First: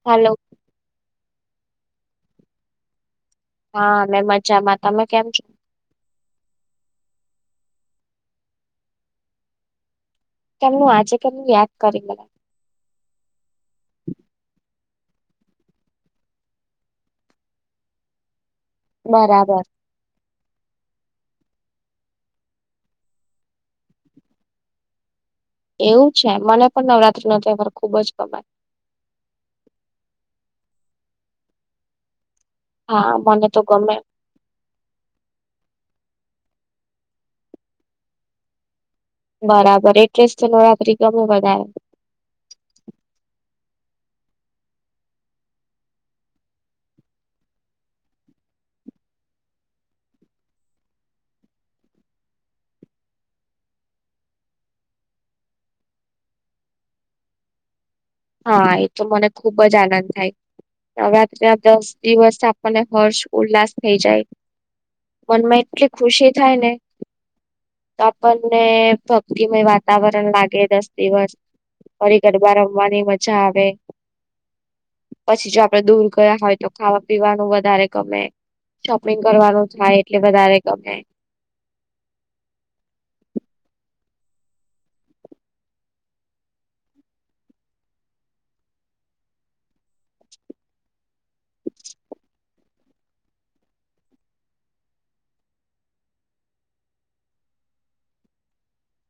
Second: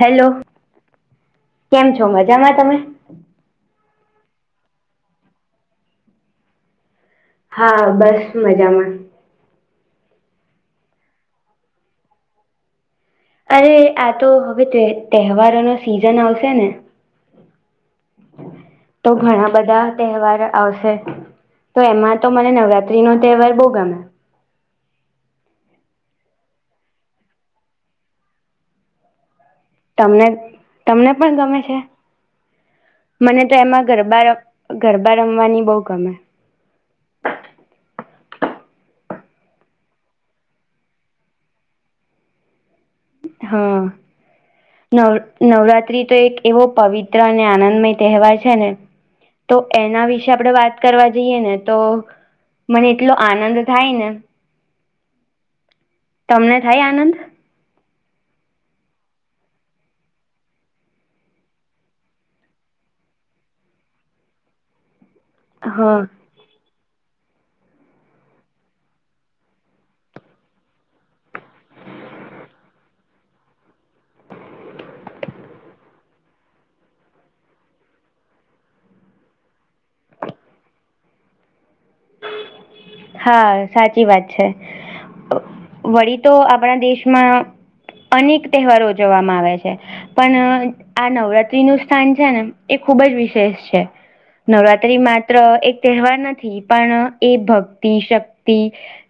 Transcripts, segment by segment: Hello hello કેમ છો મજામાં તમે? હા મેં મજામાં તમે કેમ છો? હા બસ મજામાં. કેમનું આજે કેનું યાદ કરી મને અરે આ તો હવે તહેવારોનો સિઝન આવશે ને તો ઘણા બરાબર બધા તહેવાર આવશે તો એમાં તો મને નવરાત્રીનો તહેવાર બહુ ગમે એવું છે મને પણ નવરાત્રીનો તહેવાર ખુબ જ ગમે તમને તમને પણ ગમે છે મને તો એમાં ગરબા ગરબા રમવાની બોવ ગમે બરાબર એટ્રેસ તો [unintelligible] હા. નવ નવરાત્રી તો એક એવો પવિત્ર અને આનંદમય તહેવાર છે ને તો એના વિશે આપણેે વાત કરવા જઈએ ને તો મને એટલો આનંદ થાય ને તમને થાય આનંદ? હા એ તો મને ખુબ જ આનંદ થાય. નવરાત્રી ના દસ દિવસ આપણને હર્ષ ઉલ્લાસ થઈ જાય. મનમાં એટલી હા ખુશી થાય ને તો આપણને ભક્તિમય વાતાવરણ લાગે દસ દિવસ ફરી ગરબા રમવાની મજા આવે. પછી જો આપડે દૂર ગયા હોય તો ખાવા પીવાનું વધારે ગમે શોપિંગ કરવાનું થાય એટલે વધારે ગમે હા સાચી વાત છે. વળી તો આપણા દેશમાં અનેક તહેવારો ઉજવવામાં આવે છે પણ આ નવરાત્રીનું સ્થાન છે ને એ ખૂબ જ વિશેષ છે નવરાત્રી માત્ર એક તહેવાર નથી. પણ એ ભક્તિ શક્તિ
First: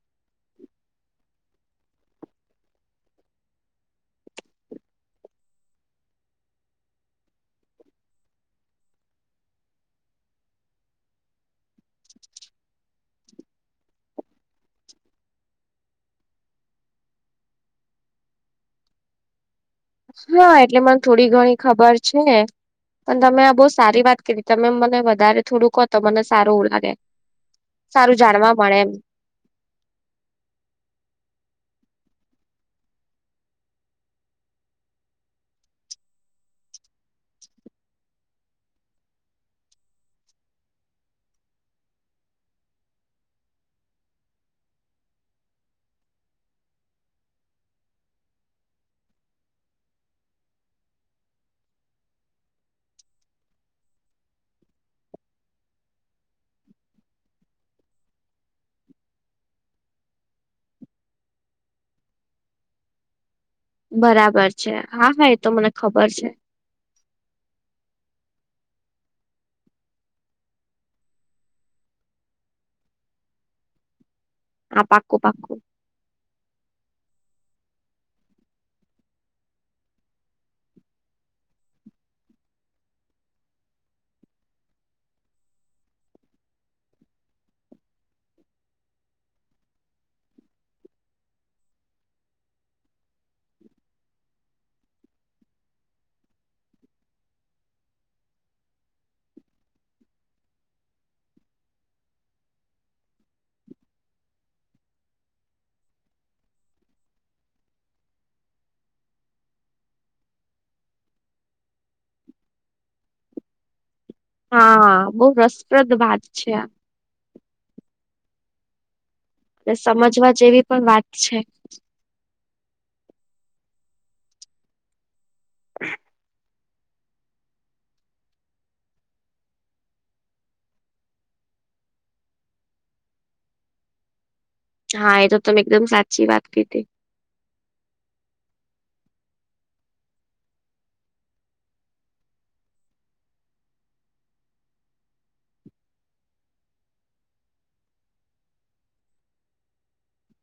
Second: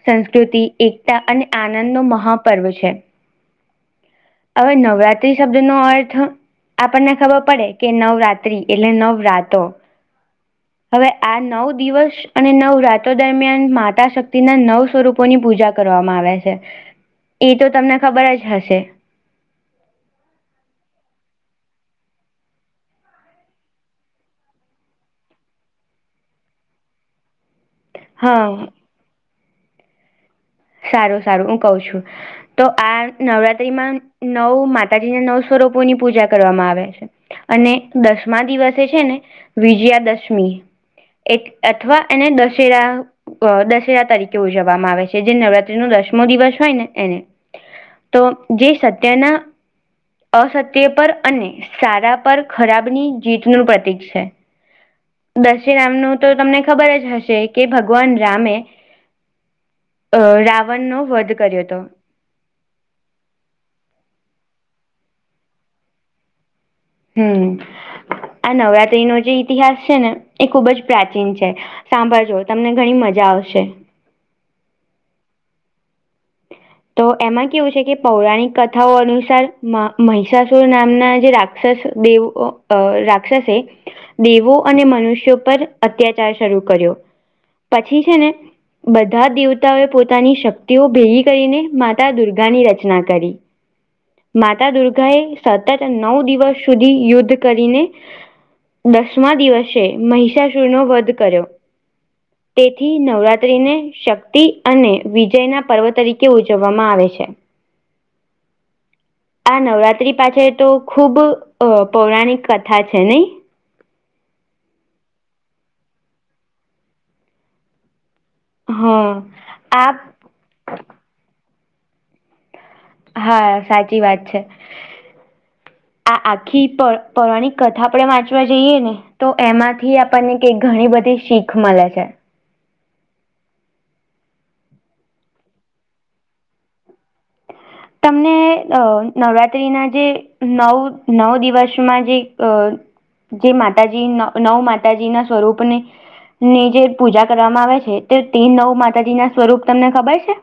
સંસ્કૃતિ એકતા અને આનંદ નો મહાપર્વ છે. હવે નવરાત્રી શબ્દનો અર્થ આપણને ખબર પડે કે નવરાત્રી એટલે નવરાતો હવે આ નવ દિવસ અને નવરાતો દરમિયાન માતા શક્તિ ના નવ સ્વરૂપોની પૂજા કરવામાં આવે છે. એ તો તમને ખબર જ હશે. હા એટલે મને થોડી ઘણી ખબર છે. પણ તમે આ બહુ સારી વાત કર તમે મને વધારે થોડું કહો તો મને સારું એવું લાગે સારું જાણવા હા મળે એમ. સારું સારું હું કઉ છું તો આ નવરાત્રીમાં નવ માતાજીના નવ સ્વરૂપોની પૂજા કરવામાં આવે છે. અને દસમા દિવસે છે ને વિજયા દશમી અથવા એને દશેરા દશેરા તરીકે ઉજવવામાં આવે છે. જે નવરાત્રી નો દસમો દિવસ હોય ને એને તો જે સત્યના અસત્ય પર અને સારા પર ખરાબની જીતનુંું પ્રતીક છે. દશરામ ન તો તમને ખબર જ હશે કે ભગવાન રામે અ રાવણનો વધ કર્યો હતો. બરાબર છે હા હા એ તો મને ખબર છે. હમ્મ આ નવરાત્રીનો જે ઇતિહાસ છે ને એ ખુબ જ પ્રાચીન છે. સાંભળજો તમને ઘણી મજા આવશે. હા પાકું પાકું. [inaudible] તો એમાં કેવું છે કે પૌરાણિક કથાઓ અનુસાર મિષાસુર નામના જે રાક્ષસ દેવ રાક્ષસે દેવો અને મનુષ્યો પર અત્યાચાર શરૂ કર્યો. પછી છે ને બધા દેવતાઓએ પોતાની શક્તિઓ ભેગ કરીને માતા દુર્ગાની રચના કરી. માતા દુર્ગા એ સતત નવ દિવસ સુધી યુદ્ધ કરીને. દસમા દિવસે મહિષાસુરનો વધ કર્યો. તેથી નવરાત્રીને શક્તિ અને વિજય ના પર્વ તરીકે કેવ ઉજવવામાં આવે છે. આ નવરાત્રી પાછ તો ખૂબ પૌરાણિક કથા છે નહી. હા બહુ રસપ્રદ વાત છે આ. હા. એ આ સમજવા જેવી પણ વાત છે. હા સાચી વાત છે આ. આખી પરવાની કથા આપડે વાંચવા જઈએ ને તો એમાંથી આપણને ક ઘણી બધી શીખ મળે છે. હા એ તો તમે એકદમ સાચી વાત કી હતી. તમને નવરાત્રીના જે નવ નવ દિવસમાં જે જે માતાજી નવ માતાજી ના સ્વરૂપને ની જે પૂજા કરવામાં આવે છે તે તે નવ માતાજી ના સ્વરૂપ તમને ખબર છે.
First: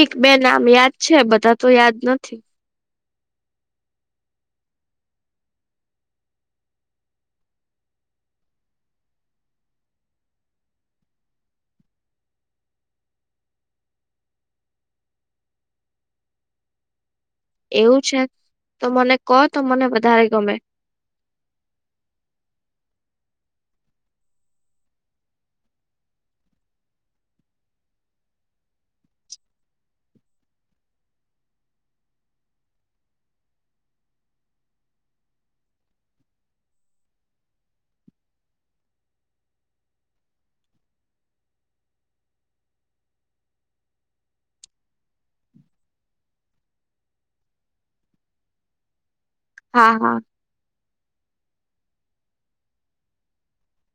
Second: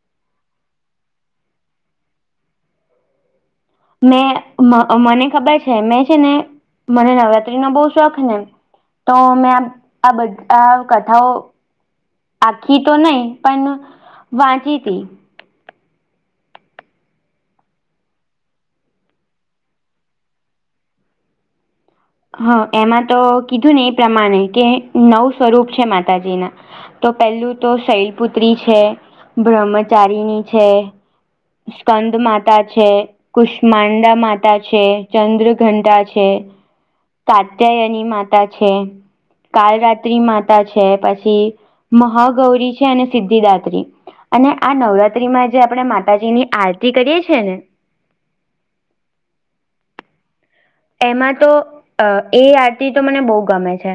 એક બે નામ યાદ છે બધા તો યાદ નથી. મે મને ખબર છે મેં છે ને મને નવરાત્રી નો બહુ શોખને. તો મેં આ બધ કથાઓ. આખી તો નહી પણ વાંચી હતી. એવું છે તો મને કો તો મને વધારે ગમે. હા એમાં તો કીધું ને એ પ્રમાણે કે નવ સ્વરૂપ છે માતાજીના. તો પેલું તો શૈલપુત્રી છે બ્રહ્મચારીની છે. સ્કંદ માતા છે. કુષ્માંડા માતા છે ચંદ્રઘંટા છે. તાતય ની માતા છે. કાલરાત્રી માતા છે પછી મહાગૌરી છે અને સિદ્ધિદાત્રી. અને આ નવરાત્રી માં જે આપણે માતાજીની આરતી કરીએે છીએ ને. હા હા. એમાં તો એ આરતી તો મને બહુ ગમે છે.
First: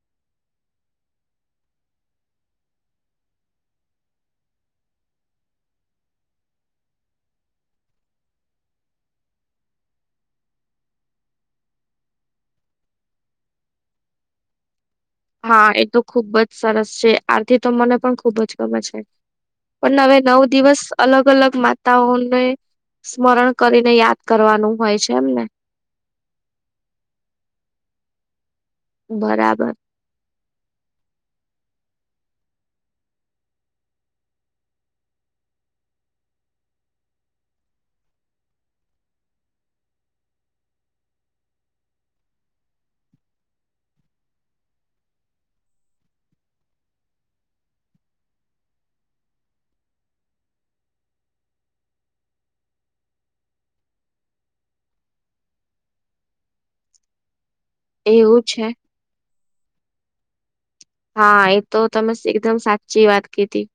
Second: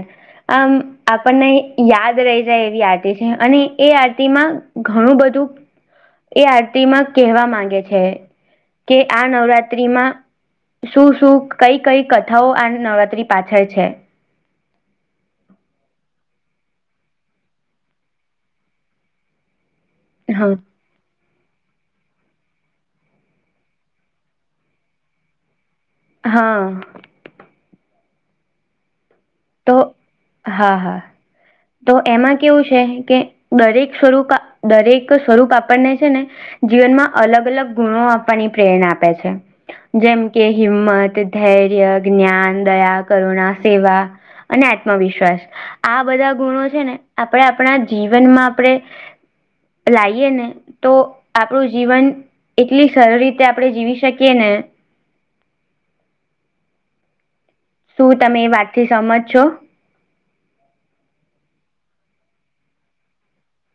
આમ આપણને યાદ રહી જાય એવી આરતી છે અને એ આરતી માં. ઘણું બધું એ આરતી માં કહેવા માંગે છે. કે આ નવરાત્રીમાં શું શું કઈ કઈ કથાઓ આ નવરાત્રી પાછળ છે. હા એ તો ખુબ જ સરસ છે આરથી તો મને પણ ખુબ જ ગમે છે. પણ હવે નવ હા દિવસ અલગ અલગ માતાઓને સ્મરણ કરીને યાદ કરવાનું હોય છે એમને. હા બરાબ તો હા હા તો એમાં કેવું છે કે દરેક સ્વરૂપ દરેક સ્વરૂપ આપણને છે ને જીવનમાં અલગ અલગ ગુણો આપવાની પ્રેરણા આપે છે. જેમ કે હિંમત ધૈર્ય જ્ઞાન દયા કરુણા સેવા અને આત્મવિશ્વાસ આ બધા ગુણો છે ને આપડે આપડા જીવનમાં આપડે લાઈએ ને તો આપડુ જીવન એટલી સરળ રીતે આપડે જીવી શકીએ ને. શું તમે એવું એ છે. વાતથી સહમત છો. હા એ તો તમે એકદમ સાચી વાત કીધી.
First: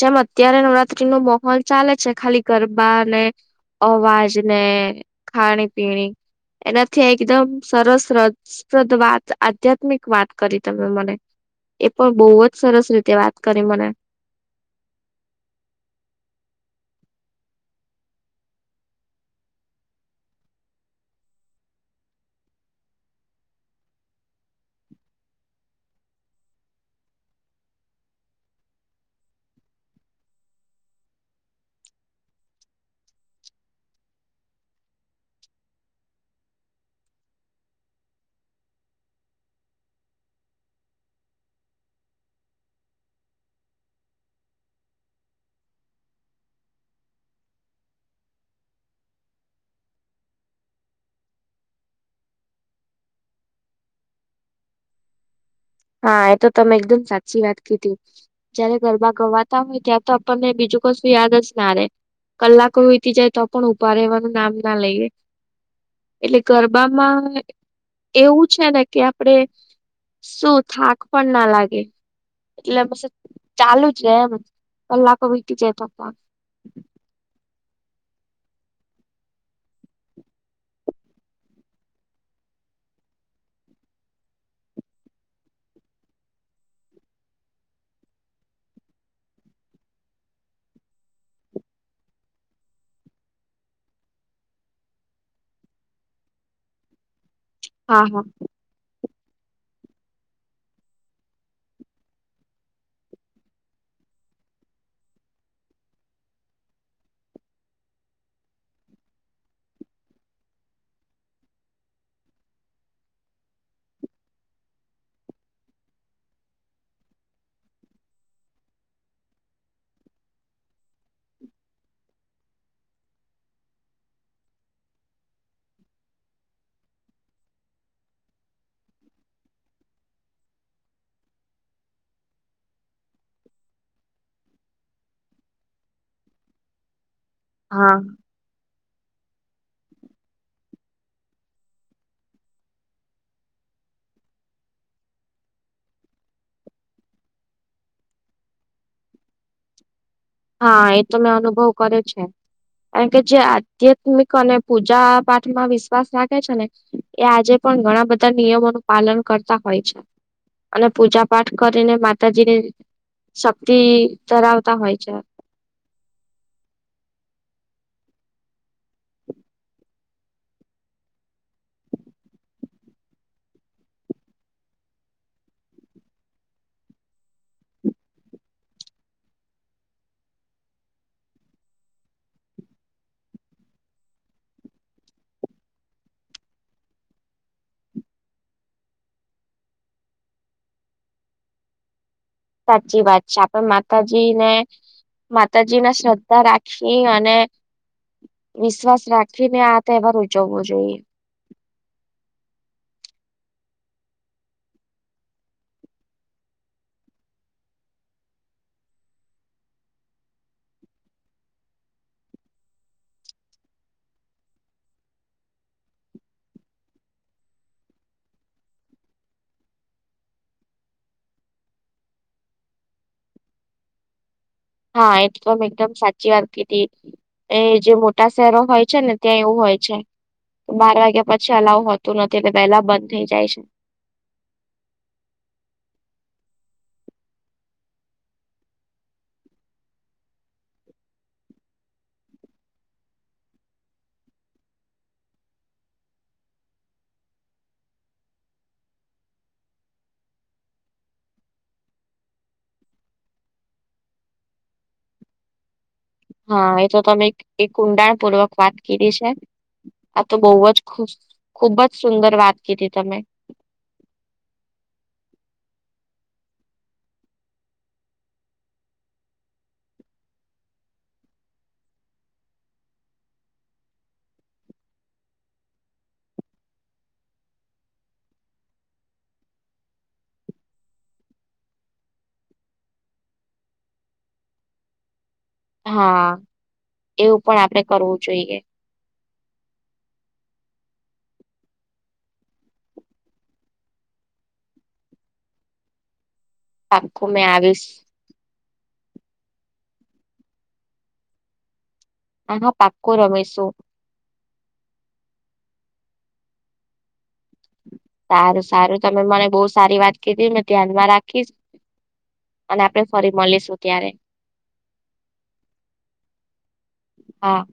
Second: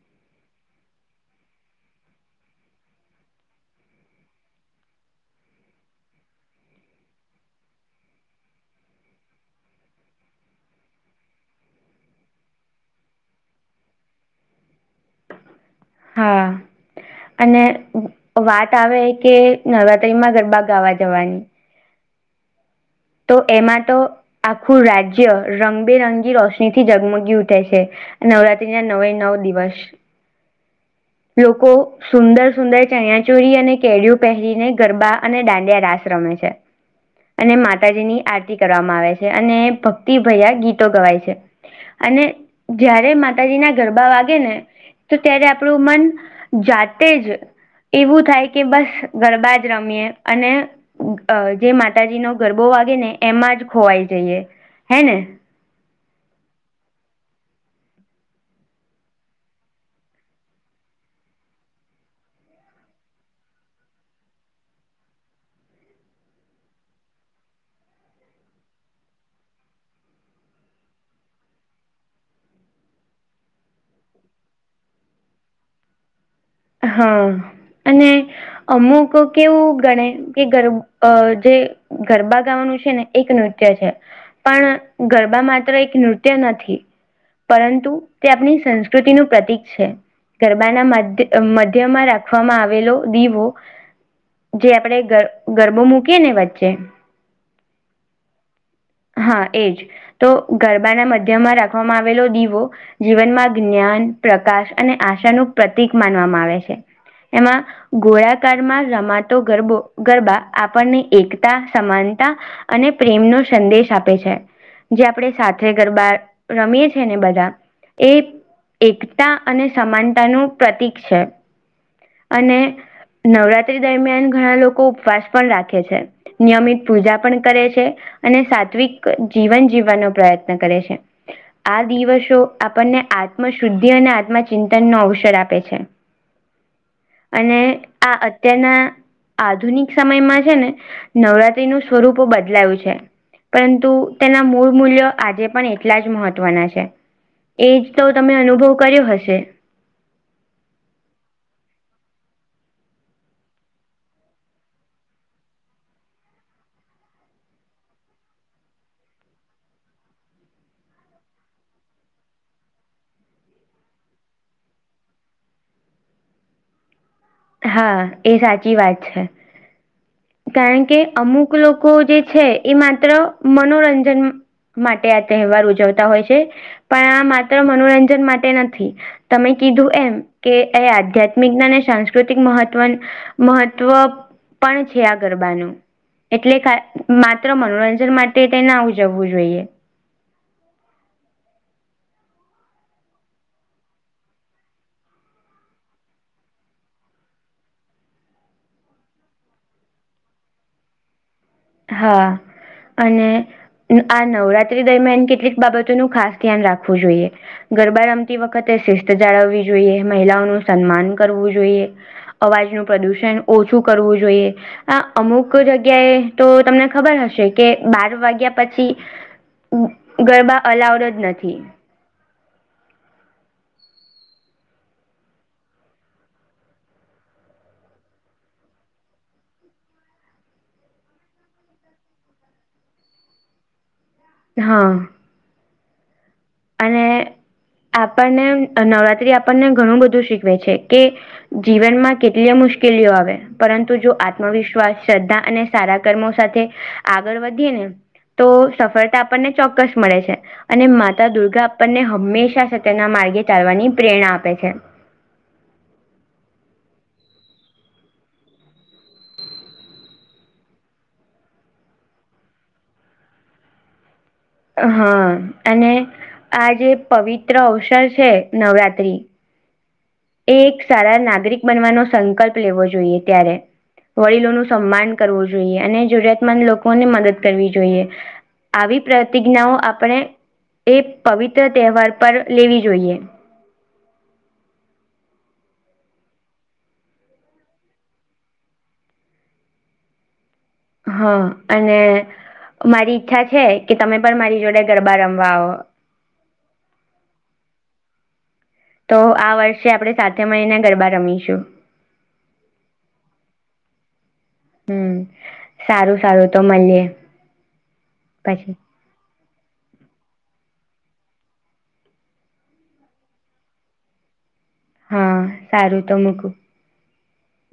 જેમ અત્યારે નવરાત્રી નો માહોલ ચાલે છે ખાલી ગરબા અને અવાજ ને ખાણી પીણી એનાથી એકદમ સરસ રસપ્રદ વાત આધ્યાત્મિક વાત કરી તમે મને એ પણ બહુ જ સરસ રીતે વાત કરી મને. હા અને વાત આવે કે નવરાત્રી માં ગરબા ગાવા જવાની. તો એમાં તો આખું રાજ્ય રંગબેરંગી રોશનીથી જગમગી ઉઠે છે. નવરાત્રી ના નવે નવ દિવસ. લોકો સુંદર સુંદર ચનયાચુરી અને કેડિયું પહેરીને ગરબા અને દાંડિયા રાસ રમે છે. અને માતાજીની આરતી કરવામાં આવે છે. અને ભક્તિભયા ગીતો ગવાય છે. અને જયારે માતાજી ના ગરબા વાગે ને તો ત્યારે આપણે આપણું મન જાતે જ એવું થાય કે બસ ગરબા જ રમીએ અને જે માતાજી નો ગરબો વાગે ને એમાં જ ખોવાઈ જઈએ, હે ને? હા એ તો તમે એકદમ સાચી વાત કીધી. જયારે ગરબા ગવાતા હોય ત્યાં તો આપણને બીજું કશું યાદ જ ના આવે. કલાકો વીતી જાય તો પણ ઊભા રહેવાનું નામ ના લઈએ એટલે ગરબામાં એવું છે ને કે આપડે શું થાક પણ ના લાગે. એટલે બસ ચાલુ જ ર એમ કલાકો વીતી જાય તો. હા અને અમુક કેવું ગણે કે ગર જે, ગરબા ગાવાનું છે ને એક નૃત્ય છે. પણ ગરબા માત્ર એક નૃત્ય નથી પરંતુ તે આપણી સંસ્કૃતિનું પ્રતીક છે. ગરબાના માધ્ય મધ્યમાં રાખવામાં આવેલો દીવો જે આપણેે ગરબો મૂકીએ ને વચ્ચે, હા હા. હા એજ તો ગરબાના મધ્યમાં રાખવામાં આવેલો દીવો, જીવનમાં જ્ઞાન પ્રકાશ અને આશાનું પ્રતિક માનવામાં આવે છે. એમાં ગોળાકારમાં રમાતો ગરબો ગરબા આપણને એકતા, સમાનતા અને પ્રેમનો સંદેશ આપે છે. જે આપણે સાથે ગરબા રમીએ છે, ને બધા એ એકતા અને સમાનતાનું પ્રતીક છે અને નવરાત્રી દરમિયાન ઘણા લોકો ઉપવાસ પણ રાખે છે. નિયમિત પૂજા પણ કરે છે. અને સાત્વિક જીવન જીવવાનો પ્રયત્ન કરે છે. આ દિવસો આપણને આત્મ શુદ્ધિ અને આત્મચિંતન નો અવસર આપે છે. અને હા આ અત્યારના આધુનિક સમયમાં છે ને નવરાત્રીનું સ્વરૂપ બદલાયું છે. પરંતુ તેના મૂળ મૂલ્ય આજે પણ એટલા જ મહત્વના છે. એજ તો તમે અનુભવ કર્યો હશે. હા એ તો મેં અનુભવ કર્યો છે. કારણ કે જે આધ્યાત્મિક અને પૂજા પાઠમાં વિશ્વાસ રાખે છે ને, એ આજે પણ ઘણા બધા નિયમોનું પાલન કરતા હોય છે. અને પૂજા પાઠ કરીને માતાજી ને શક્તિ ધરાવતા હોય છે. હા એ સાચી વાત છે. કારણ કે અમુક લોકો જે છે એ માત્ર મનોરંજન માટે આ તહેવાર ઉજવતા હોય છે. પણ આ માત્ર મનોરંજન માટે નથી. તમે કીધું એમ કે એ આધ્યાત્મિક જ્ઞાન અને સાકૃતિક મહત્વ મહત્વ પણ છે આ ગરબાનું. એટલે માત્ર મનોરંજન માટે તે ના ઉજવવું જોઈએ. સાચી વાત છે. આપણે માતાજી ને માતાજીને શ્રદ્ધા રાખી અને વિશ્વાસ રાખીને આ તહેવાર ઉજવવો જોઈએ. હા અને આ નવરાત્રી દરમિયાન કેટલીક બાબતોનું ખાસ ધ્યાન રાખવું જોઈએ ગરબા રમતી વખતે શિસ્ત જાળવવી જોઈએ મહિલાઓનું સન્માન કરવું જોઈએ અવાજ નું પ્રદુષણ ઓછું કરવું જોઈએ આ અમુક જગ્યાએ તો તમને ખબર હશે કે બાર વાગ્યા પછી ગરબા અલાઉડ જ નથી હા એકદમ એકદમ સાચી વાત કીધી એ જે મોટા શહેરો હોય છે ને ત્યાં એવું હોય છે બાર વાગ્યા પછી અલાઉ હોતું નથી એટલે પેલા બંધ થઇ જાય છે હા અને આપણને નવરાત્રી આપણને ઘણું બધું શીખવે છે કે જીવનમાં કેટલીય મુશ્કેલીઓ આવે પરંતુ જો આત્મવિશ્વાસ શ્રદ્ધા અને સારા કર્મો સાથે આગળ વધીએ ને તો સફળતા આપણને ચોક્કસ મળે છે અને માં દુર્ગા આપણને હંમેશા સ્યના માર્ગે ચાલવાની પ્રેરણા આપે છે હા એ તો તમે એક ઊંડાણ પૂર્વક વાત કરી છે આ તો બઉ જ ખુબ જ સુંદર વાત કીધી તમે હા અને આ જે પવિત્ર અવસર છે નવરાત્રી એ એક સારા નાગરિક બનવાનો સંકલ્પ લેવો જોઈએ ત્યારે વડીલોનું સન્માન કરવું જોઈએ અને જરૂરિયાતમંદ લોકોને મદદ કરવી જોઈએ આવી પ્રતિજ્ઞાઓ આપણે એ પવિત્ર તહેવાર પર લેવી જોઈએ હા એવું પણ આપડે કરવું જોઈએ હા અને મારી ઈચ્છા છે કે તમે પણ મારી જોડે ગરબા રમવા આવો પાકું મે આવીશ તો આ વર્ષે આપણે સાથે મહિના ગરબા રમીશું આ હા પાક્કુ રમિશુ હમ સારું સારું તો મળીએ સારું પછી સારું તમે મને બહુ સારી વાત કીધી મે ધ્યાનમાં રાખીશ અને આપડણે ફરી મળીશું ત્યારે હા સારું તો મૂકું હા